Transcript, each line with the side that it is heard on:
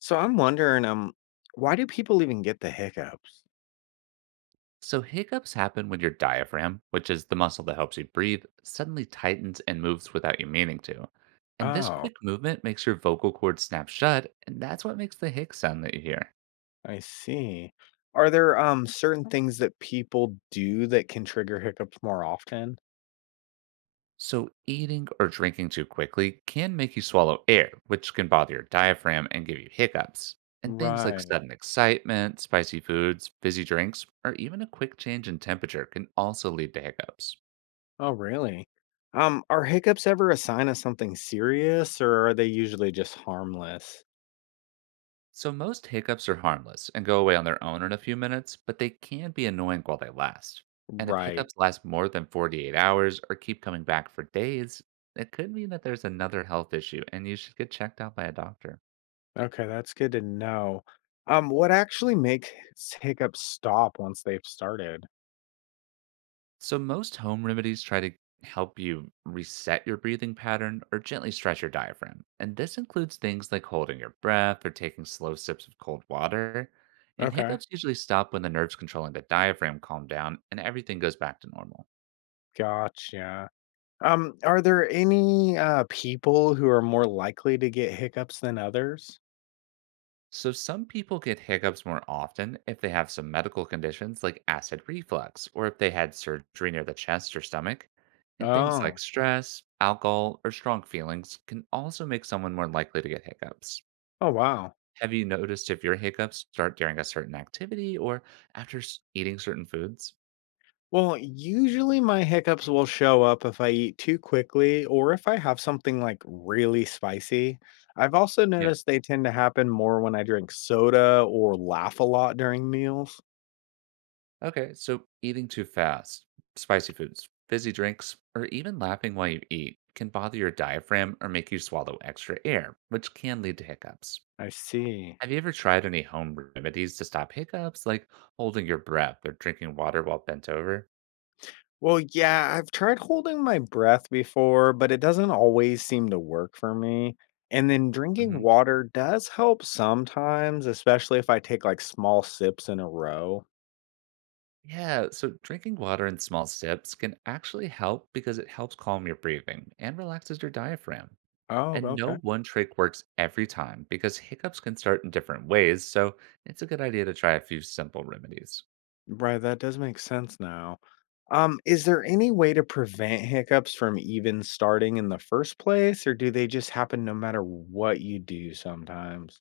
left: So I'm wondering, why do people even get the hiccups?
right: So, hiccups happen when your diaphragm, which is the muscle that helps you breathe, suddenly tightens and moves without you meaning to. And this
left: Oh,
right: quick movement makes your vocal cord snap shut, and that's what makes the hic sound that you hear.
left: I see. Are there certain things that people do that can trigger hiccups more often?
right: So, eating or drinking too quickly can make you swallow air, which can bother your diaphragm and give you hiccups. And things like
left: Right.
right: sudden excitement, spicy foods, fizzy drinks, or even a quick change in temperature can also lead to hiccups.
left: Oh, really? Are hiccups ever a sign of something serious, or are they usually just harmless?
right: So most hiccups are harmless and go away on their own in a few minutes, but they can be annoying while they last. And if
left: Right.
right: hiccups last more than 48 hours or keep coming back for days, it could mean that there's another health issue and you should get checked out by a doctor.
left: Okay, that's good to know. What actually makes hiccups stop once they've started?
right: So most home remedies try to help you reset your breathing pattern or gently stretch your diaphragm. And this includes things like holding your breath or taking slow sips of cold water. And
left: Okay.
right: hiccups usually stop when the nerves controlling the diaphragm calm down and everything goes back to normal.
left: Gotcha. Are there any, people who are more likely to get hiccups than others?
right: So, some people get hiccups more often if they have some medical conditions like acid reflux, or if they had surgery near the chest or stomach. And things
left: Oh.
right: like stress, alcohol, or strong feelings can also make someone more likely to get hiccups.
left: Oh, wow.
right: Have you noticed if your hiccups start during a certain activity or after eating certain foods?
left: Well, usually my hiccups will show up if I eat too quickly or if I have something, like, really spicy. I've also
right: Yeah.
left: noticed they tend to happen more when I drink soda or laugh a lot during meals.
right: Okay, so eating too fast, spicy foods, fizzy drinks, or even laughing while you eat can bother your diaphragm or make you swallow extra air, which can lead to hiccups.
left: I see.
right: Have you ever tried any home remedies to stop hiccups, like holding your breath or drinking water while bent over?
left: Well, yeah, I've tried holding my breath before, but it doesn't always seem to work for me. And then drinking
right: hmm
left: water does help sometimes, especially if I take like small sips in a row.
right: Yeah, so drinking water in small sips can actually help because it helps calm your breathing and relaxes your diaphragm.
left: Oh,
right: And no
left: okay.
right: one trick works every time because hiccups can start in different ways, so it's a good idea to try a few simple remedies.
left: Right, that does make sense now. Is there any way to prevent hiccups from even starting in the first place, or do they just happen no matter what you do sometimes?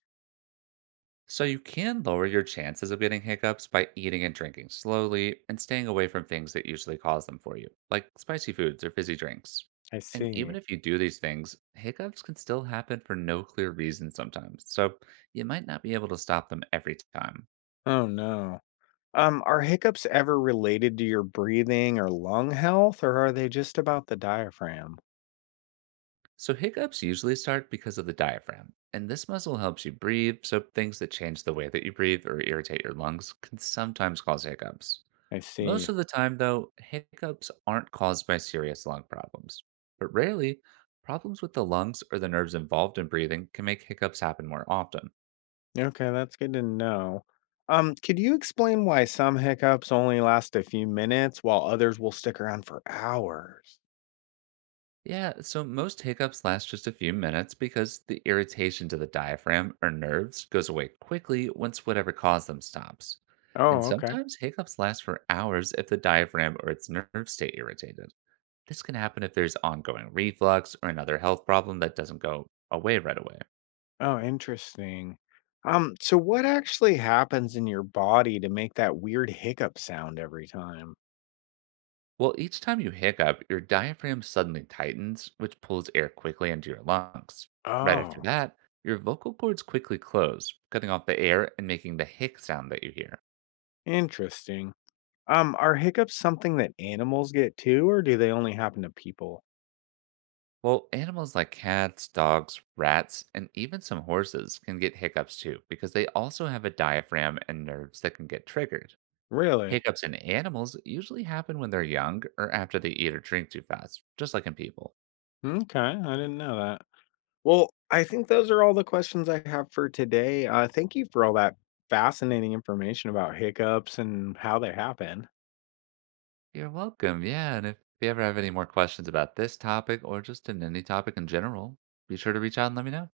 right: So you can lower your chances of getting hiccups by eating and drinking slowly and staying away from things that usually cause them for you, like spicy foods or fizzy drinks.
left: I
right: And
left: see.
right: even if you do these things, hiccups can still happen for no clear reason sometimes, so you might not be able to stop them every time.
left: Oh no. Are hiccups ever related to your breathing or lung health, or are they just about the diaphragm?
right: So hiccups usually start because of the diaphragm, and this muscle helps you breathe, so things that change the way that you breathe or irritate your lungs can sometimes cause hiccups.
left: I
right: Most
left: see.
right: of the time, though, hiccups aren't caused by serious lung problems. But rarely, problems with the lungs or the nerves involved in breathing can make hiccups happen more often.
left: Okay, that's good to know. Could you explain why some hiccups only last a few minutes while others will stick around for hours?
right: Yeah, so most hiccups last just a few minutes because the irritation to the diaphragm or nerves goes away quickly once whatever caused them stops. And
left: Oh, okay.
right: sometimes hiccups last for hours if the diaphragm or its nerves stay irritated. This can happen if there's ongoing reflux or another health problem that doesn't go away right away.
left: Oh, interesting. So what actually happens in your body to make that weird hiccup sound every time?
right: Well, each time you hiccup, your diaphragm suddenly tightens, which pulls air quickly into your lungs. Right after
left: Oh,
right: that, your vocal cords quickly close, cutting off the air and making the hic sound that you hear.
left: interesting. Are hiccups something that animals get too, or do they only happen to people?
right: Well, animals like cats, dogs, rats, and even some horses can get hiccups too, because they also have a diaphragm and nerves that can get triggered.
left: Really?
right: Hiccups in animals usually happen when they're young or after they eat or drink too fast, just like in people.
left: Okay, I didn't know that. Well, I think those are all the questions I have for today. Thank you for all that fascinating information about hiccups and how they happen.
right: You're welcome. Yeah. And if you ever have any more questions about this topic or just in any topic in general, be sure to reach out and let me know.